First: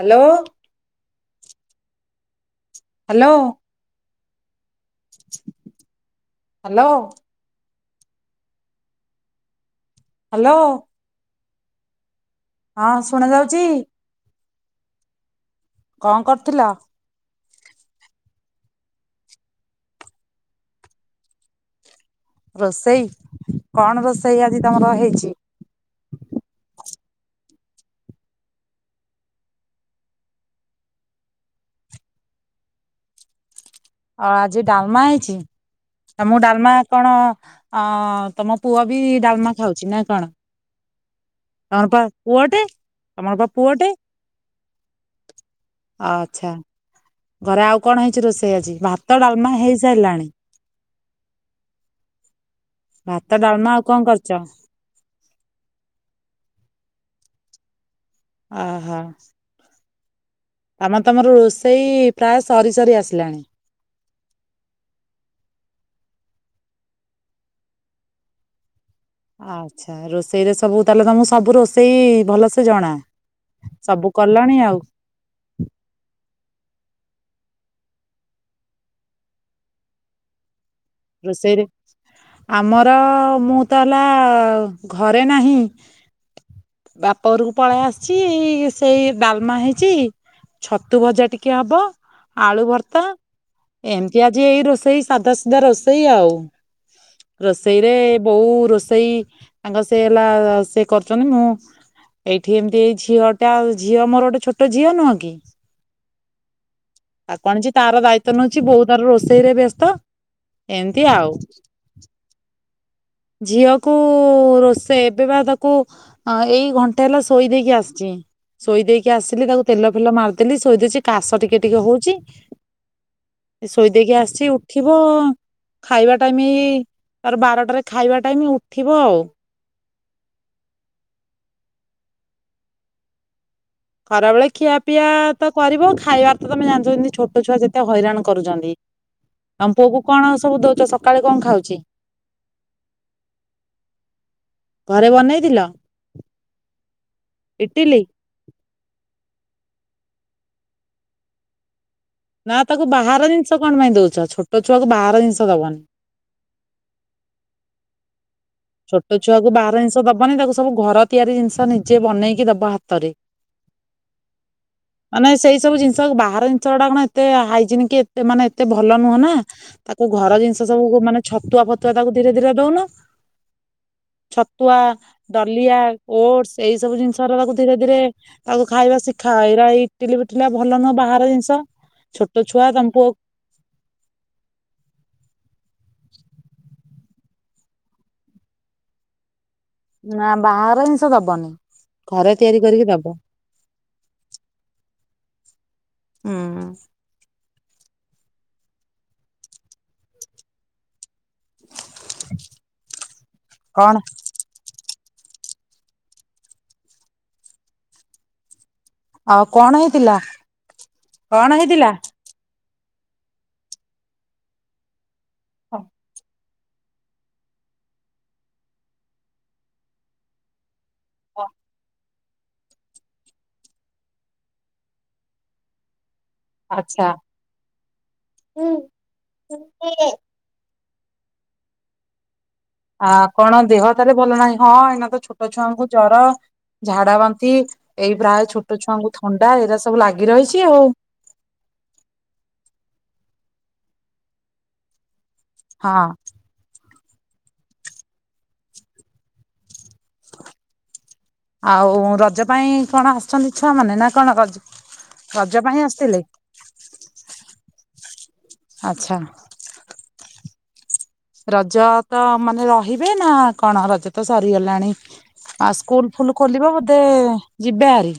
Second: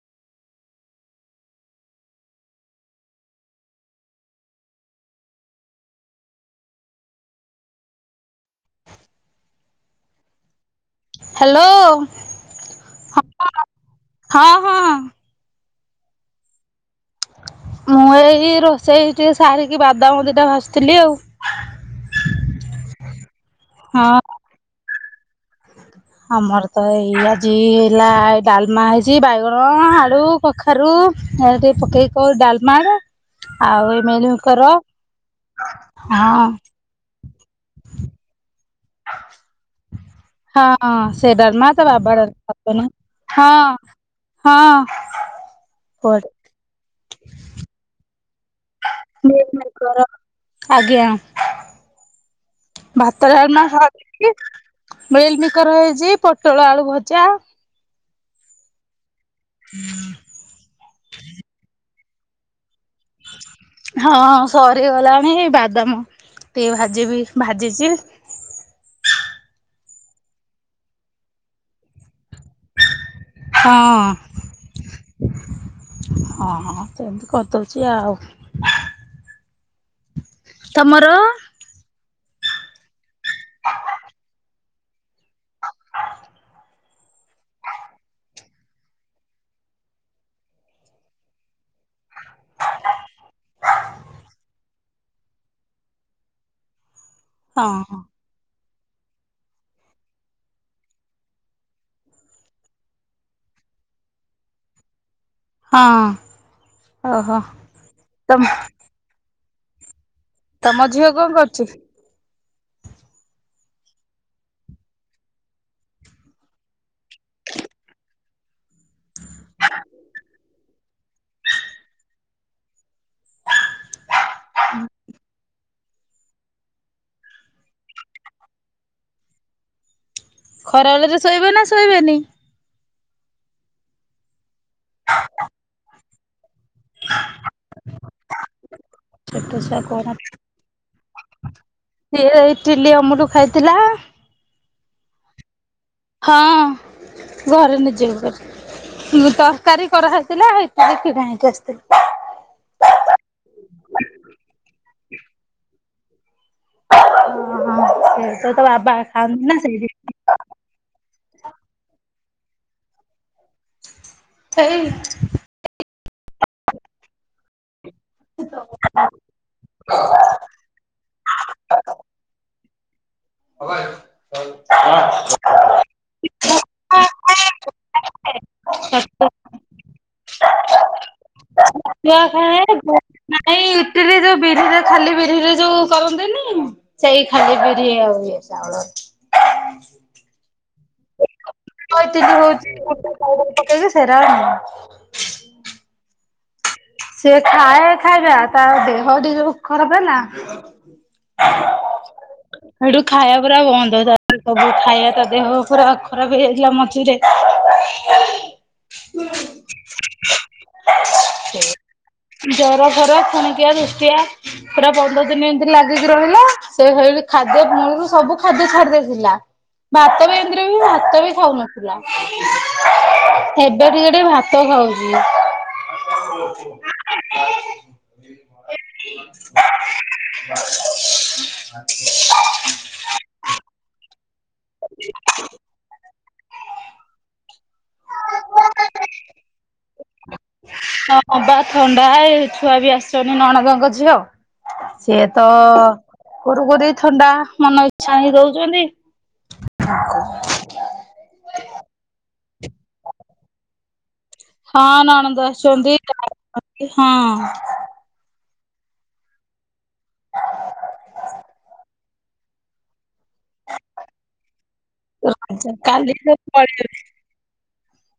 Hello. Hello. Hello. Hello. Hello. ହଁ ଶୁଣା ଯାଉଛି? ହଁ ହଁ। କଣ କରୁଥିଲ? ମୁଁ ଏଇ ରୋଷେଇ ଟିକେ ସାରିକି ବାଦାମ ଦି ଟା ଭାଜୁଥିଲି ଆଉ। ରୋଷେଇ, କଣ ହଁ ରୋଷେଇ ଆଜି ତମର ହେଇଛି? ଆମର ତ ଏଇ ଆଜି ହେଲା ଡାଲମା ହେଇଛି ବାଇଗଣ, ଆଳୁ କଖାରୁ ଆ ଟିକେ ପକେଇକି କରୁ ଡାଲମାର ଆଉ ଅ ଆଜି ମିଲମିକର ଡାଲମା ହେଇଛି ତମ ହଁ ଡାଲମା କଣ ଅ ତମ ପୁଅ ବି ଡାଲମା ଖାଉଛି ନା କଣ? ହଁ ସେ ଡାଲମା ତା ହଁ ପା ବାବା ଡାଲମା ପୁଅଟେ? ହବନି ତମର ପା ହଁ ପୁଅଟେ? ହଁ। କୁଆଡେ ଆଛା। ଘରେ ଆଉ କଣ ହେଇଚି ରୋଷେଇ ଆଜି? ଭାତ, ଡାଲମା ମିଲମିକର ହେଇସାରିଲାଣି। ଆଜ୍ଞା ଭାତ, ଡାଳମା ଆଉ କଣ କରିଚ? ମିଲମିକର ହେଇଚି ପୋଟଳ ଆଳୁ ଭଜା। ଓ ହୋ। ହୁଁ ତା ମାନେ ତମର ରୋଷେଇ ପ୍ରାୟ ସରି ସରି ଆସିଲାଣି? ହଁ ସରି ଗଲାଣି ବାଦାମ ଟିକେ ଭାଜିବି ଭାଜିଚି। ଆଚ୍ଛା ରୋଷେଇରେ ସବୁ ତାହେଲେ ତମୁକୁ ସବୁ ରୋଷେଇ ଭଲସେ ଜଣା। ସବୁ କଲଣି ଆଉ ହଁ। ହଁ ହଁ ସେମିତି କରିଦଉଚି ଆଉ। ତମର ରୋଷେଇରେ ଆମର ମୁଁ ତ ହେଲା ଘରେ ନାହିଁ। ବାପ ଘରୁକୁ ପଳେଇ ଆସିଚି ସେଇ ଡାଲମା ହେଇଚି ଛତୁ ଭଜା ଟିକେ ହବ ଆଳୁ ଭର୍ତ୍ତା। ଏମିତି ଆଜି ଏଇ ରୋଷେଇ ସାଧା ସିଧା ରୋଷେଇ ଆଉ ହଁ ରୋଷେଇରେ ବୋଉ ରୋଷେଇ ତାଙ୍କ ସେ ହେଲା ସେ କରୁଚନ୍ତି ମୁଁ ଏଇଠି ଏମିତି ଏଇ ଝିଅ ଟା ଝିଅ ମୋର ଗୋଟେ ଛୋଟ ଝିଅ ନୁହଁ କି? ହଁ ଓହୋ ତାକୁ ଆଣୁଚି ତାର ଦାୟିତ୍ଵ ତମ ନଉଚି ବୋଉ ତାର ରୋଷେଇରେ ବ୍ୟସ୍ତ। ତମ ଏମିତି ଝିଅ କଣ ଆଉ। କରୁଛି? ଝିଅକୁ ରୋଷେଇ ଏବେ ପା ତାକୁ ହଁ ଏଇ ଘଣ୍ଟେ ହେଲା ଶୋଇ ଦେଇେକି ଆସିଚି। ଶୋଇ ଦେଇକି ଆସିଲି ତାକୁ ତେଲ ଫେଲ ମାରିଦେଲି ଶୋଇଦେଇଚି କାଶ ଟିକେ ଟିକେ ହଉଚି। ଶୋଇଦେଇକି ଆସିଚି ଉଠିବ ଖାଇବା ଟାଇମି ତାର ବାରଟାରେ ଖାଇବା ଟାଇମି ଉଠିବ ଆଉ। ଖରାବେଳରେ ଶୋଇବ ନା ଶୋଇବେନି? ଖରାବେଳେ ଖିଆ ପିଆ ତ କରିବ ଖାଇବାର ତ ତମେ ଜାଣିଚ ଛୋଟ ଛୁଆ ଯେତେ ହଇରାଣ କରୁଚନ୍ତି। ଛୋଟ ତମ ଛୁଆ ପୁଅ କୁ କଣ ସବୁ ଦୋଉଚ ସକାଳେ କଣ ଖାଉଚି? ସିଏ ଇଟିଲି ଅମୁଲୁ ଖାଇଥିଲା। ଘରେ ବନେଇଥିଲ? ହଁ ଘରେ ଇଟିଲି? ନିଜେ [unintelligible] ହୁଁ ତରକାରୀ କରାହେଇଥିଲା ଆଉ ଇଟିଲି କିଣା ହେଇକି ଆସିଥିଲା। ନା ତାକୁ ବାହାର ଜିନିଷ କଣ ପାଇଁ ଦଉଚ ଛୋଟ ଛୁଆକୁ ବାହାର ଜିନିଷ ଦବନି। ଓ [inaudible] ଛୋଟ ଛୁଆ କୁ ବାହାର ଜିନିଷ ଦବନି ତାକୁ ସବୁ ଘର ତିଆରି ଜିନିଷ ନିଜେ ବନେଇକି ଦବ ହାତରେ। ହେଇ ଏଁ ସେଇ ସବୁ ଜିନିଷ ବାହାର ଜିନିଷ ଗୁଡା କଣ ଏତେ ହାଇଜିନିକ୍ କି ଏତେ ମାନେ ଏତେ ଭଲ ନୁହଁ ନା। ତାକୁ ଘର ଜିନିଷ ସବୁକୁ ମାନେ ଛତୁଆ ଫତୁଆ ତାକୁ ଧୀରେ ଧୀରେ ଦଉନ। [unintelligible] ଛତୁଆ, ଡଲିଆ, ଓଡସ୍ ଏଇ ସବୁ ଜିନିଷ ରା ତାକୁ ଧୀରେ ଧୀରେ ତାକୁ ଖାଇବା ଶିଖା ଏଇରା ଇଟିଲି ଫିଟିଲି ରା ଭଲ ନୁହଁ ବାହାର ଜିନିଷ। ଛତୁଆ ଛୋଟ ଛୁଆ ଖାଏ ତମ [unintelligible] ପୁଅ ନାଇଁ ଇଟିଲି ଯୋଉ ବିରିରେ ଖାଲି ବିରିରେ ଯୋଉ କରନ୍ତିନି। ସେଇ ଖାଲି ବିରି ଆଉ ଚାଉଳ। ନା ବାହାର ଜିନିଷ ଦବନି। ଆଉ ଘରେ ତିଆରି [unintelligible] କରିକି ଦବ। ଖାଇବାରେ ପକେଇଛ ସେରା ଆଣ। ଉଁ-ଉଁ-ଉଁ। ସେ ଖାଏ ଖାଇବା ତାର ଦେହ ଟିକେ ଖରାପ ହେଲା। ହେଇଠି ଖାଇବା ପୁରା କଣ ବନ୍ଦ ତାର। ସବୁ ଖାଇବା, ତା ଦେହ ପୁରା ଖରାପ ହେଇଯାଇଥିଲା ମଝିରେ‌। ଆଉ କଣ ହେଇଥିଲା, କଣ ହେଇଥିଲା? ଜରଫର ଫୁଣିକିଆ ଦୃଷ୍ଟିିଆ ପୁରା ପନ୍ଦର ଦିନ ଏମିତି ଲାଗିକି ରହିଲା। ସେଇଭଳି ଖାଦ୍ୟ ମୂଳୁରୁ ସବୁ ଖାଦ୍ୟ ଛାଡି ଦେଇଥିଲା, ଭାତ ବି ଏମିତିରେ ବି ଭାତ୍ ଭାତ ବି ଖାଉନଥିଲା, ଏବେ ଟିକେ ଟିକେ ଭାତ ଖାଉଚି। ଆଚ୍ଛା। ଆ [inaudible] ଆ କଣ ଦେହ ତାହେଲେ ଭଲ ନାହିଁ ହଁ ଏଇନା ତ ଛୋଟ ଛୁଆଙ୍କୁ ଜର। ଝାଡା ବାନ୍ତି ଏଇ ପ୍ରାୟ ଛୋଟ ଛୁଆଙ୍କୁ ଥଣ୍ଡା ଏରା ସବୁ ଲାଗି ରହିଛି ଆଉ। ହଁ ବା ଥଣ୍ଡା ଏ ଛୁଆ ବି ଆସିଛନ୍ତି ନଣନ୍ଦଙ୍କ ଝିଅ। ସେ ତ ହଁ ଗୋରୁ ଗରି ଥଣ୍ଡା ମନ ଇଚ୍ଛା ହେଇ ଦଉଛନ୍ତି। ଆଉ ରଜ ପାଇଁ କଣ ଆସିଛନ୍ତି ଛୁଆମାନେ ନା କଣ ରଜ, ହଁ ନଣନ୍ଦ ରଜ ପାଇଁ ଆସିଛନ୍ତି ଆସିଥିଲେ? ହଁ। ଆଚ୍ଛା। ରଜ ତ ମାନେ ରହିବେ ନା କଣ ରଜ ତ ସରିଗଲାଣି? ଆଉ ସ୍କୁଲ୍ କାଲି ତ ଫୁଲ୍ ଖୋଲିବ ପଳେଇବେ। ବୋଧେ ଯିବେ ହେରି?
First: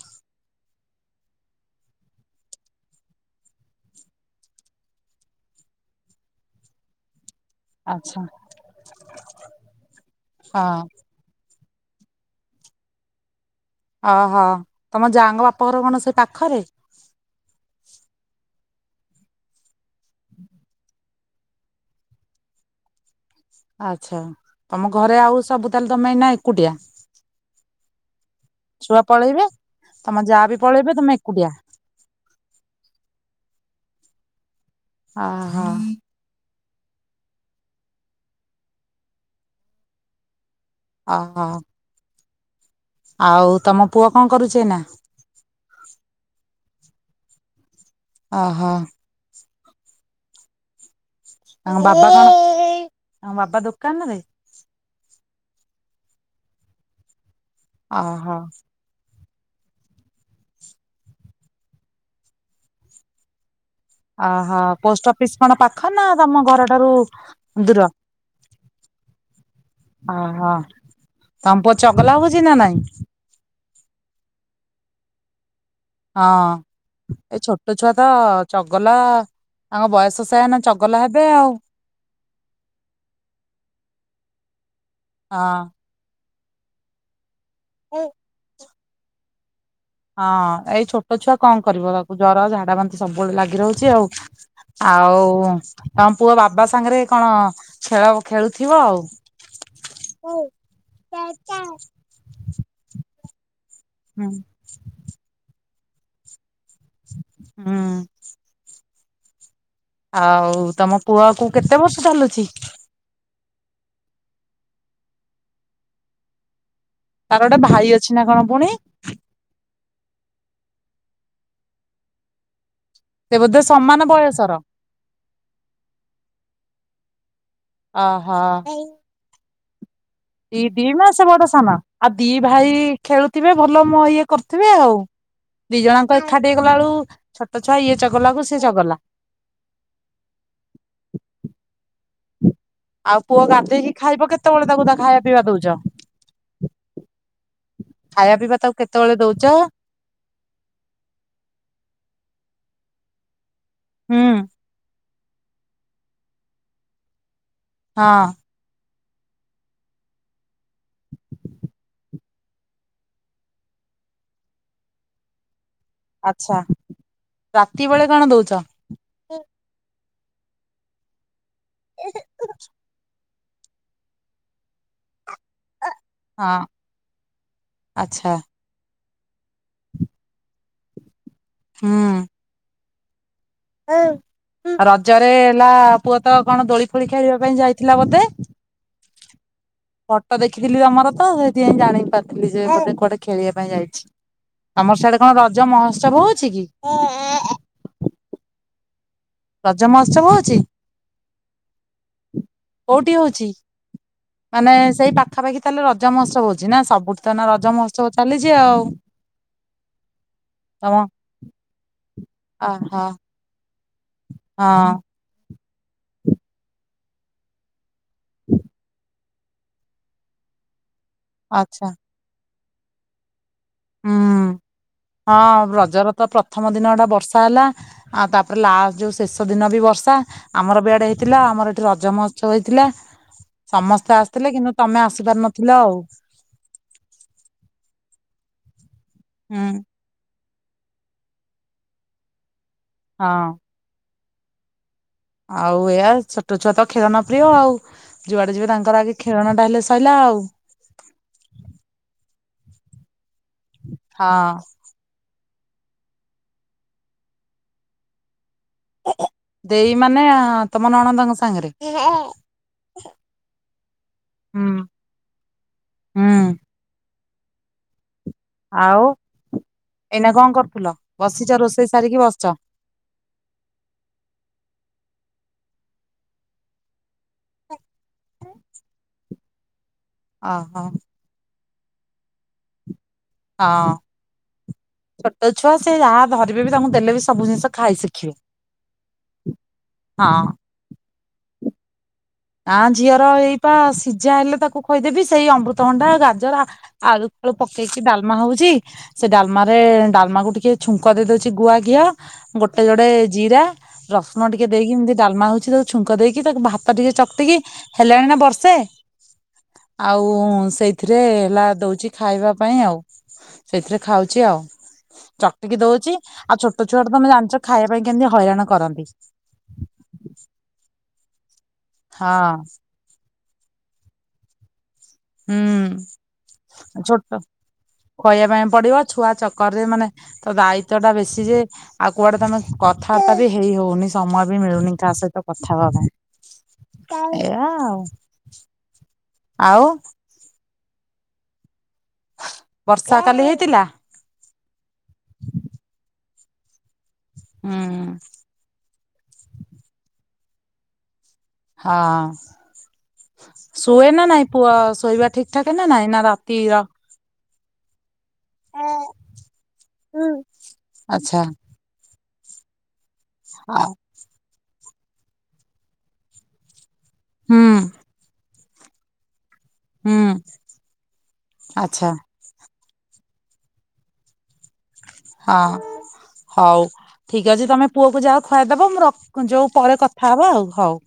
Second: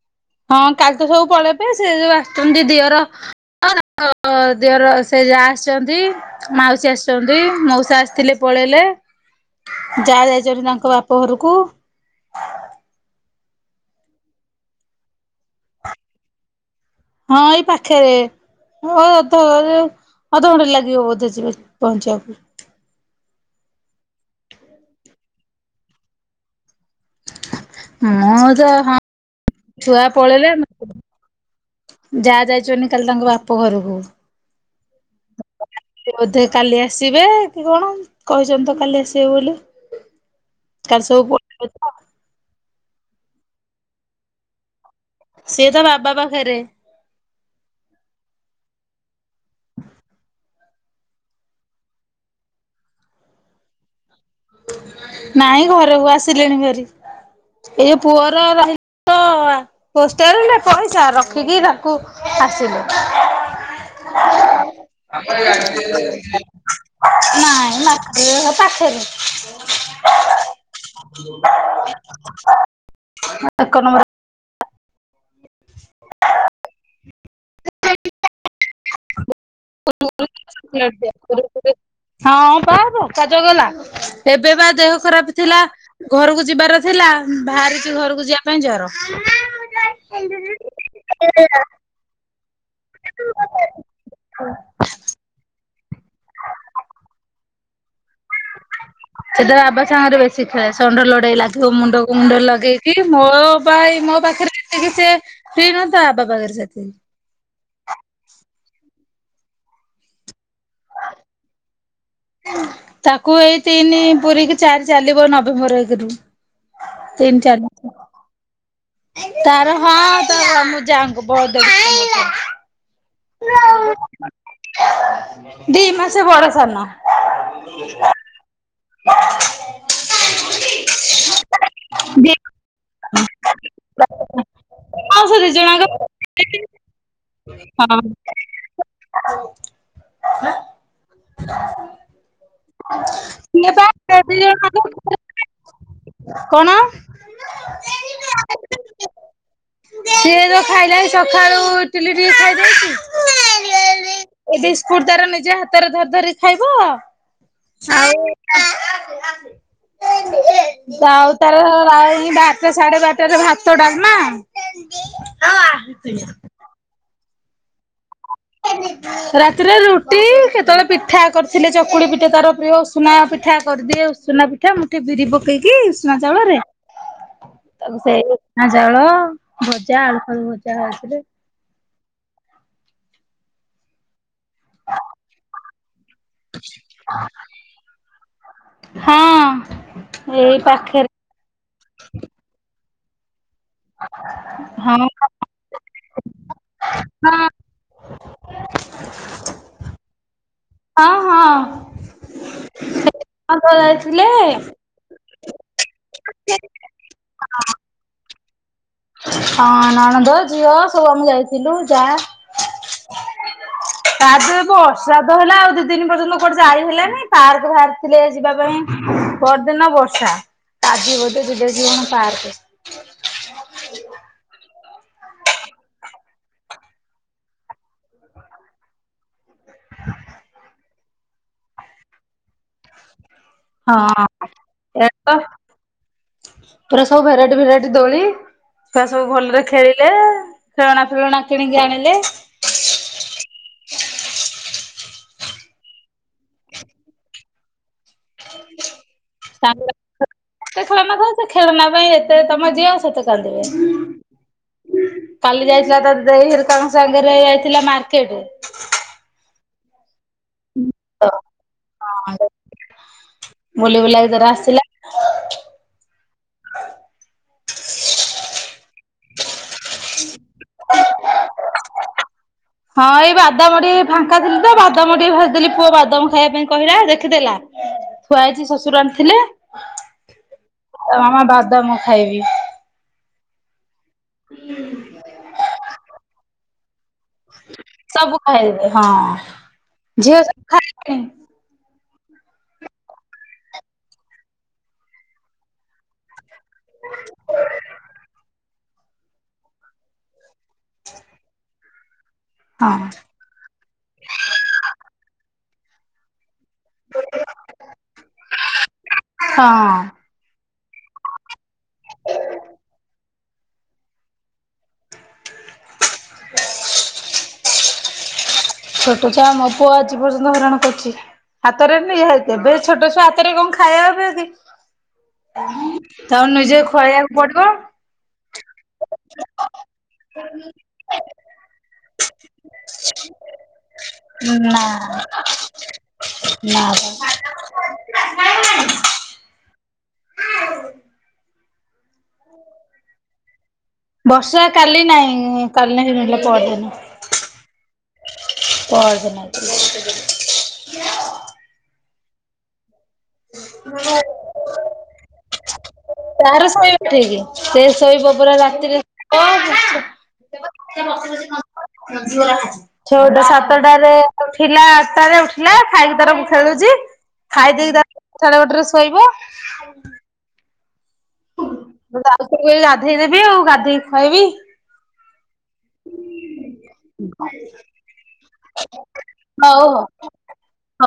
ହଁ କାଲି ତ ସବୁ ପଳେଇବେ ସେ ଯୋଉ ଆସୁଛନ୍ତି ଦିଅର। ହଁ-ହଁ, ଦିଅର ସେ ଯାଆ ଆସିଛନ୍ତି, ମାଉସୀ ଆସିଛନ୍ତି। ମଉସା ଆଚ୍ଛା ଆସିଥିଲେ ପଳେଇଲେ, ଯାଆ ଯାଇଛନ୍ତି ହଁ ତାଙ୍କ ବାପ ଘରକୁ। ଓହୋଃ, ତମ ଯାଆଙ୍କ ବାପ ଘର କଣ ସେଇ ପାଖରେ? ହଁ ଏଇ ପାଖରେ। ହଁ ଅଧ [inaudible] ଅଧଘଣ୍ଟେ ଲାଗିବ ବୋଧେ ଯିବେ ପହଞ୍ଚିବାକୁ। ଆଚ୍ଛା, ତମ ଘରେ ଆଉ ସବୁ ତାହେଲେ ତମେ ନା ଏକୁଟିଆ? ମୁଁ ତ ହଁ ଛୁଆ ପଳେଇବେ ଛୁଆ ତମ ଯା ପଳେଇଲେ ବି ପଳେଇବେ ତମେ ଏକୁଟିଆ ଯାହା ଯାଇଛନି କାଲି ତାଙ୍କ ବାପ ଘରକୁ। ଓହୋଃ। ବୋଧେ କାଲି ଆସିବେ କି କଣ କହିଛନ୍ତି ତ କାଲି ଆସିବେ ବୋଲି। କାଲି ସବୁ ପ ଅହୋ ଆଉ ତମ ପୁଅ କଣ କରୁଛି ଏଇନା? ସିଏ ତା ବାବା ପାଖରେ। ଓହୋଃ। ତାଙ୍କ ବାବା କଣ ତାଙ୍କ ବାବା ଦୋକାନରେ? ନାଇଁ ଘରକୁ ଆସିଲେଣି ହେରି ଏଇ ଓହୋ ପୁଅର ରହିଲ୍ ପୋଷ୍ଟାଲରେ ପଇସା ରଖିକି ତାକୁ ଆସିଲେ। ଓହୋଃ, ପୋଷ୍ଟ ଅଫିସ୍ କଣ ପାଖ ନା ତମ ଘରଠାରୁ ଦୂର? ନାଇଁ ପାଖରେ ଓହୋଃ, ତମ ପୁଅ ଚଗଲା ହଉଛି ନା ନାଇଁ? ଏକ ନମ୍ବର। ହଁ ଏ ଛୋଟ ଛୁଆ ତ ଚଗଲା ତାଙ୍କ ବୟସ ସେଇଆ ଏଇନା ଚଗଲା ହେବେ ଆଉ। ହଁ ବା ପକା ଚଗଲା, ଏବେ ବା ଦେହ ଖରାପ ହଁ ଥିଲା ଘରକୁ ଯିବାର ଥିଲା ବାହାରିଛି ଘରକୁ ଯିବା ପାଇଁ ଜର। ହଁ ଏଇ ଛୋଟ ଛୁଆ କଣ କରିବ ତାକୁ ଜର ଝା ଡ଼ା ବାନ୍ତି ସବୁବେଳେ ଲାଗି ରହୁଛି ଆଉ ଆଉ ତମ ପୁଅ ବାବା ସାଙ୍ଗରେ କଣ ଖେଳ ଖେଳୁ ସେ ତା ବାବା ସାଙ୍ଗରେ ବେଶୀ ଖେଳେ ଷଣ୍ଢ ଲଢେଇ ଲାଗିବ ମୁଣ୍ଡ ମୁଣ୍ଡ ଲଗେଇକି ମୋ ବାଇ ମୋ ପାଖରେ ସେତିକି ସେ ଫ୍ରି ନ ଥାଏ ତା ବାବା ପାଖରେ ସେତିକି। ହୁଁ। ଆଉ ତମ ପୁଅକୁ କେତେ ବର୍ଷ ଚାଲୁଛ? ତାକୁ ଏଇ ତିନି ପୁରିକି ଚାରି ଚାଲିବ ନଭେମ୍ବର ଏକେରୁ। ତାର ତିନ ଗୋଟେ ଚାର ଭାଇ ମାସ ଅଛି ନା କଣ ପୁଣି [unintelligible] ତାର ହଁ ତା [unintelligible] ମୋ ଯାଆଙ୍କୁ ବଡ ଦେଢଶୁରଙ୍କ ପୁଅ। ସେ ବୋଧେ ସମାନ ବୟସର? ଦି ମାସେ ବଡ ସାନ। ଅ ହ। ହ ଦି ଦି ମାସେ ବଡ ସାନ ଆଉ ଦି ଭାଇ ଖେଳୁଥିବେ ଭଲ ମ ଇଏ କରୁଥିବେ ଆଉ। ଦି ଜଣଙ୍କ ଏକାଠି ହେଇଗଲା ବେଳକୁ ଛୋଟ ଛୁଆ ଇଏ ଚଗଲାକୁ ସିଏ ଚଗଲା। ହ ନା ଆଉ ପୁଅ ଗାଧେଇକି ଖାଇବ ଦି ଜଣ କେତେବେଳେ ତାକୁ ତା ଖାଇବା ଯାକ ପିଇବା ଦଉଛ? କଣ? ଖାଇବା ପିଇବା ତାକୁ କେତେବେଳେ ଦଉଛ? ସିଏ ଯୋଉ ଖାଇଲା ସଖାଳୁ ଇଟିଲି ଟିକେ ଖାଇଦେଇଛି ହୁଁ ଏ ବିସ୍କୁଟ ତାର ନିଜେ ହାତେରେ ଧରି ଧରି ଖାଇବ ହଁ। ଆ ଆସ ବାଉ ତାର [unintelligible] ବାରଟା ସାଢେ ବାରଟାରେ ଭାତ, ଡାଲମା ଆଛା ରାତି ବେଳେ କଣ ଦଉଛ? ରାତିରେ ରୁଟି କେତେବେଳେ ପିଠା କରିଥିଲେ ଚକୁଳି ପିଠା ତାର ପ୍ରିୟ ଉସୁନା ପିଠା କରିଦିଏ ଉଷୁନା ପିଠା ମୁଠେ ବିରି ପକେଇକି ଉଷୁନା ଚାଉଳରେ ହଁ ତାକୁ ସେ ଆଚ୍ଛା ଷୁନା ଚାଉଳ ଭଜା ଆଳୁ ଫାଳୁ ଭଜା ହେଇଥିଲେ ହୁଁ। ରଜରେ ହେଲା ପୁଅ ତ କଣ ଦୋଳି ଫୋଳି ଖେଳିବା ପାଇଁ ଯାଇଥିଲା ବୋଧେ? ହଁ। ଫଟୋ ଏଇ ଦେଖିଥିଲି ପାଖରେ ତମର ତ ସେଇଥିପାଇଁ ଜାଣି ପାରିଥିଲି ଯେ ଗୋଟେ କୁଆଡେ ଖେଳିବା ପାଇଁ ଯାଇଛି। ତମର ହଁ ସିଆଡେ କଣ ରଜ ମହୋତ୍ସବ ହଉଛି କି? ହଁ। ରଜମହୋତ୍ସବ ହଉଛି? ହଁ ହଁ। କୋଉଠି ହଉଛି ନଣନ୍ଦ ଯାଇଥିଲେ ମାନେ ସେଇ ପାଖା ପାଖି ତାହେଲେ ରଜ ମହୋତ୍ସବ ହଉଛି ନା ସବୁଠୁ ତ ଏଇନା ରଜ ମହୋତ୍ସବ ଚାଲିଛି ଆଉ। ହଁ ନଣନ୍ଦ ଝିଅ ସବୁ ଆମୁ ଯାଇଥିଲୁ ଯା ଅ ହଁ। ତା ଦେହରେ ବର୍ଷା ତ ହେଲା ଆଉ ଦି ଦିନି ପର୍ଯ୍ୟନ୍ତ କୁଆଡେ ଯାଇ ହେଲାନି। ପାର୍କ ଫାର୍କ ଥିଲେ ଯିବା ପାଇଁ ପଅରଦିନ ବର୍ଷା। ଆଜି କଣ ଯିବେ କି ଆଚ୍ଛା ବୋଧେ ପାର୍କ। ହୁଁ। ହଁ ରଜର ତ ପ୍ରଥମ ଦିନ ଟା ବର୍ଷା ହେଲା। ଆଉ ତାପରେ ଲାଷ୍ଟ ଯୋଉ ଶେଷ ଦିନ ବି ବର୍ଷା। ଆମର ବି ଆଡେ ହେଇଥିଲା। ଆମର ଏଠି ରଜ ମହୋତ୍ସବ ହେଇଥିଲା। ସମସ୍ତେ ହଁ ଆସିଥିଲେ କିନ୍ତୁ ତମେ ଏ ତ ଆସିପାରିନଥିଲ ଆଉ। ପୁରା ସବୁ ଭେରାଇଟି ଭେରାଇଟି ଦୋଳି, ଛୁଆ ସବୁ ଭଲରେ ହଁ। ଖେଳିି ଲେ ଖେଳନା ଫେଳନା କିଣିକି ଆଣିଲେ। ହଁ। ଆଉ ଏଇଆ ଛୋଟ ଛୁଆ ତ ଖେଳନା ପ୍ରିୟ ଆଉ। ଯୁଆଡେ ଯିବେ ତାଙ୍କର ଆଗେ ଖେଳନା ଟା ହେଲେ ସଇଲା ଆଉ। ଯେତେ ଖେଳନା ଥାଉ ସେ ଖେଳନା ପାଇଁ ଏତେ ତମେ ଦିଅ ସେ ସେତେ କାନ୍ଦିବେ। ହଁ। କାଲି ଯାଇଥିଲା ତା ଦେଈ ହେରିକା ଙ୍କ ସାଙ୍ଗରେ ଯାଇଥିଲା ମାର୍କେଟେ ଦେଈ ମାନେ ତମ ନଣନ୍ଦଙ୍କ ସାଙ୍ଗରେ? ବୁଲି ବୁଲାକି ତାର ଆସିଲା। ହୁଁ। ଆଉ ଏଇନା କଣ କରୁଥିଲ? ବସିଚ ରୋଷେଇ ସାରିକି ବସିଚ। ହଁ ଏଇ ବାଦାମ ଟିକେ ଫାଙ୍କା ଥିଲି ତ ବାଦାମ ଟିକେ ଭାଜିଦେଲି, ପୁଅ ବାଦାମ ଖାଇବା ପାଇଁ କହିଲା ଦେଖିଦେଲା। ଥୁଆ ହେଇଚି ଶଶୁର ଆଣିଥିଲେ। ଅ ହ। ମାମା ବାଦାମ ଖାଇବି। ହଁ। ହୁଁ ଛୋଟ ଛୁଆ ସେ ଯାହା ଧରିବେ ବି ତାଙ୍କୁ ଦେଲେ ବି ସବୁ ଜିନିଷ ଖାଇ ଶିଖିବେ। ସବୁ ଖାଇଦେବେ ହଁ। ହଁ ଝିଅ ସବୁ। [unintelligible] ଆଁ ଝିଅର ଏଇ ପା ସିଝା ହେଲେ ତାକୁ ଖୋଇଦେବି। ସେଇ ଅମୃତଭଣ୍ଡା, ଗାଜର ଆଳୁ ଫାଳୁ ପକେଇକି ଡାଲମା ହଉଚି, ସେ ଡାଲମାରେ ଡାଲମାକୁ ଟି କେ ଛୁଙ୍କ ଦେଇ ଦଉଚି ଗୁଆ ଘିଅ ଗୋଟେ ହଁ ଜୋଡେ ଜିରା ରସୁଣ ଟିକେ ଦେଇକି ଏମିତି ଡାଲମା ହଉଚି, ତାକୁ ଛୁଙ୍କ ଦେଇକି ତାକୁ ଭାତ ଟି ଚକଟିକି ହେଲାଣି ନା ବର୍ଷେ, ହଁ ଆଉ ସେଇ ଥିରେ ହେଲା ଦଉଚି ଖାଇବା ପାଇଁ ଆଉ। ସେଇଥିରେ ଖାଉଚି ଆଉ। ଚକଟିକି ଦଉଚି ଆଉ ଛୋଟ ଛୁଆ ତ ତମେ ଜାଣିଚ ଖାଇବା ପାଇଁ କେମିତି ହଇରାଣ କରନ୍ତି। ଛୋଟ ଛୁଆ ମୋ ପୁଅ ଆଜି ପର୍ଯ୍ୟନ୍ତ ହଇରାଣ କରୁଚି। ହାତରେ ହଁ ନିହାତି ଏବେ ଛୋଟ ଛୁଆ ହାତରେ କଣ ଖାଇବା। [unintelligible] ହୁଁ ତାକୁ ନିଜେ ଖୁଆଇବାକୁ ପଡିବ। ଖୁଆଇବା ପାଇଁ ପଡିବ, ଛୁଆ ଚକରରେ ମାନେ ତ ଦାୟିତ୍ଵ ଟା ବେଶୀ ଯେ, ଆଉ କୁଆଡେ ତମେ କଥାବାର୍ତ୍ତା ବି ହେଇ ହଉନି ସମୟ ବି ନା ମିଳୁନି କାହା ସହିତ କଥା ହବା ନା ପାଇଁ। ଏଇଆ ଆଉ। ଆଉ ବର୍ଷା କାଲି ହେଇଥିଲା? ବର୍ଷା କାଲି ନାଇଁ, କାଲି ନାଇଁ ହେଇନଥିଲା ସେ ପଅରଦିନ। ଉଁ। ପଅରଦିନ ହେଇଥିଲା। ହଁ ଶୁଏେ ନା ନାଇଁ ପୁଅ ଶୋଇବା ଠିକ ଠାକ ନା ନାଇଁ। ନା ତାର ରାତିର ଶହି ଉଠେଇକି [unintelligible] ଶେ ଶୋଇବ ଇବ ପରା ରାତିରେ ଆଚ୍ଛା ଛଅଟା ଆଉ ସାତଟାରେ ଉଠିଲା ଆଠଟାରେ ଉଠିଲା ଖାଇକି ତାର ଖେଳୁଛି ହୁଁ ଖାଇଦେଇକି ତାର ସାଢେ ଗୋଟେରେ ଶୋଇବ। ହୁଁ ଆଚ୍ଛା। ମୁଁ ତ ଆଉଥରେ କହୁଚି ଗାଧେଇଦେବି ଆଉ ଗାଧେଇକି ଖୁଆଇବି। ହଁ ହଉ। ଠିକ୍ ଅଛି ତମେ ପୁଅକୁ ଯାହା ଖୁଆଇଦେବ ମୁଁ ର ଯଉ ହଉ ପରେ ହଉ। କଥା ହେବା ଆଉ ହଉ।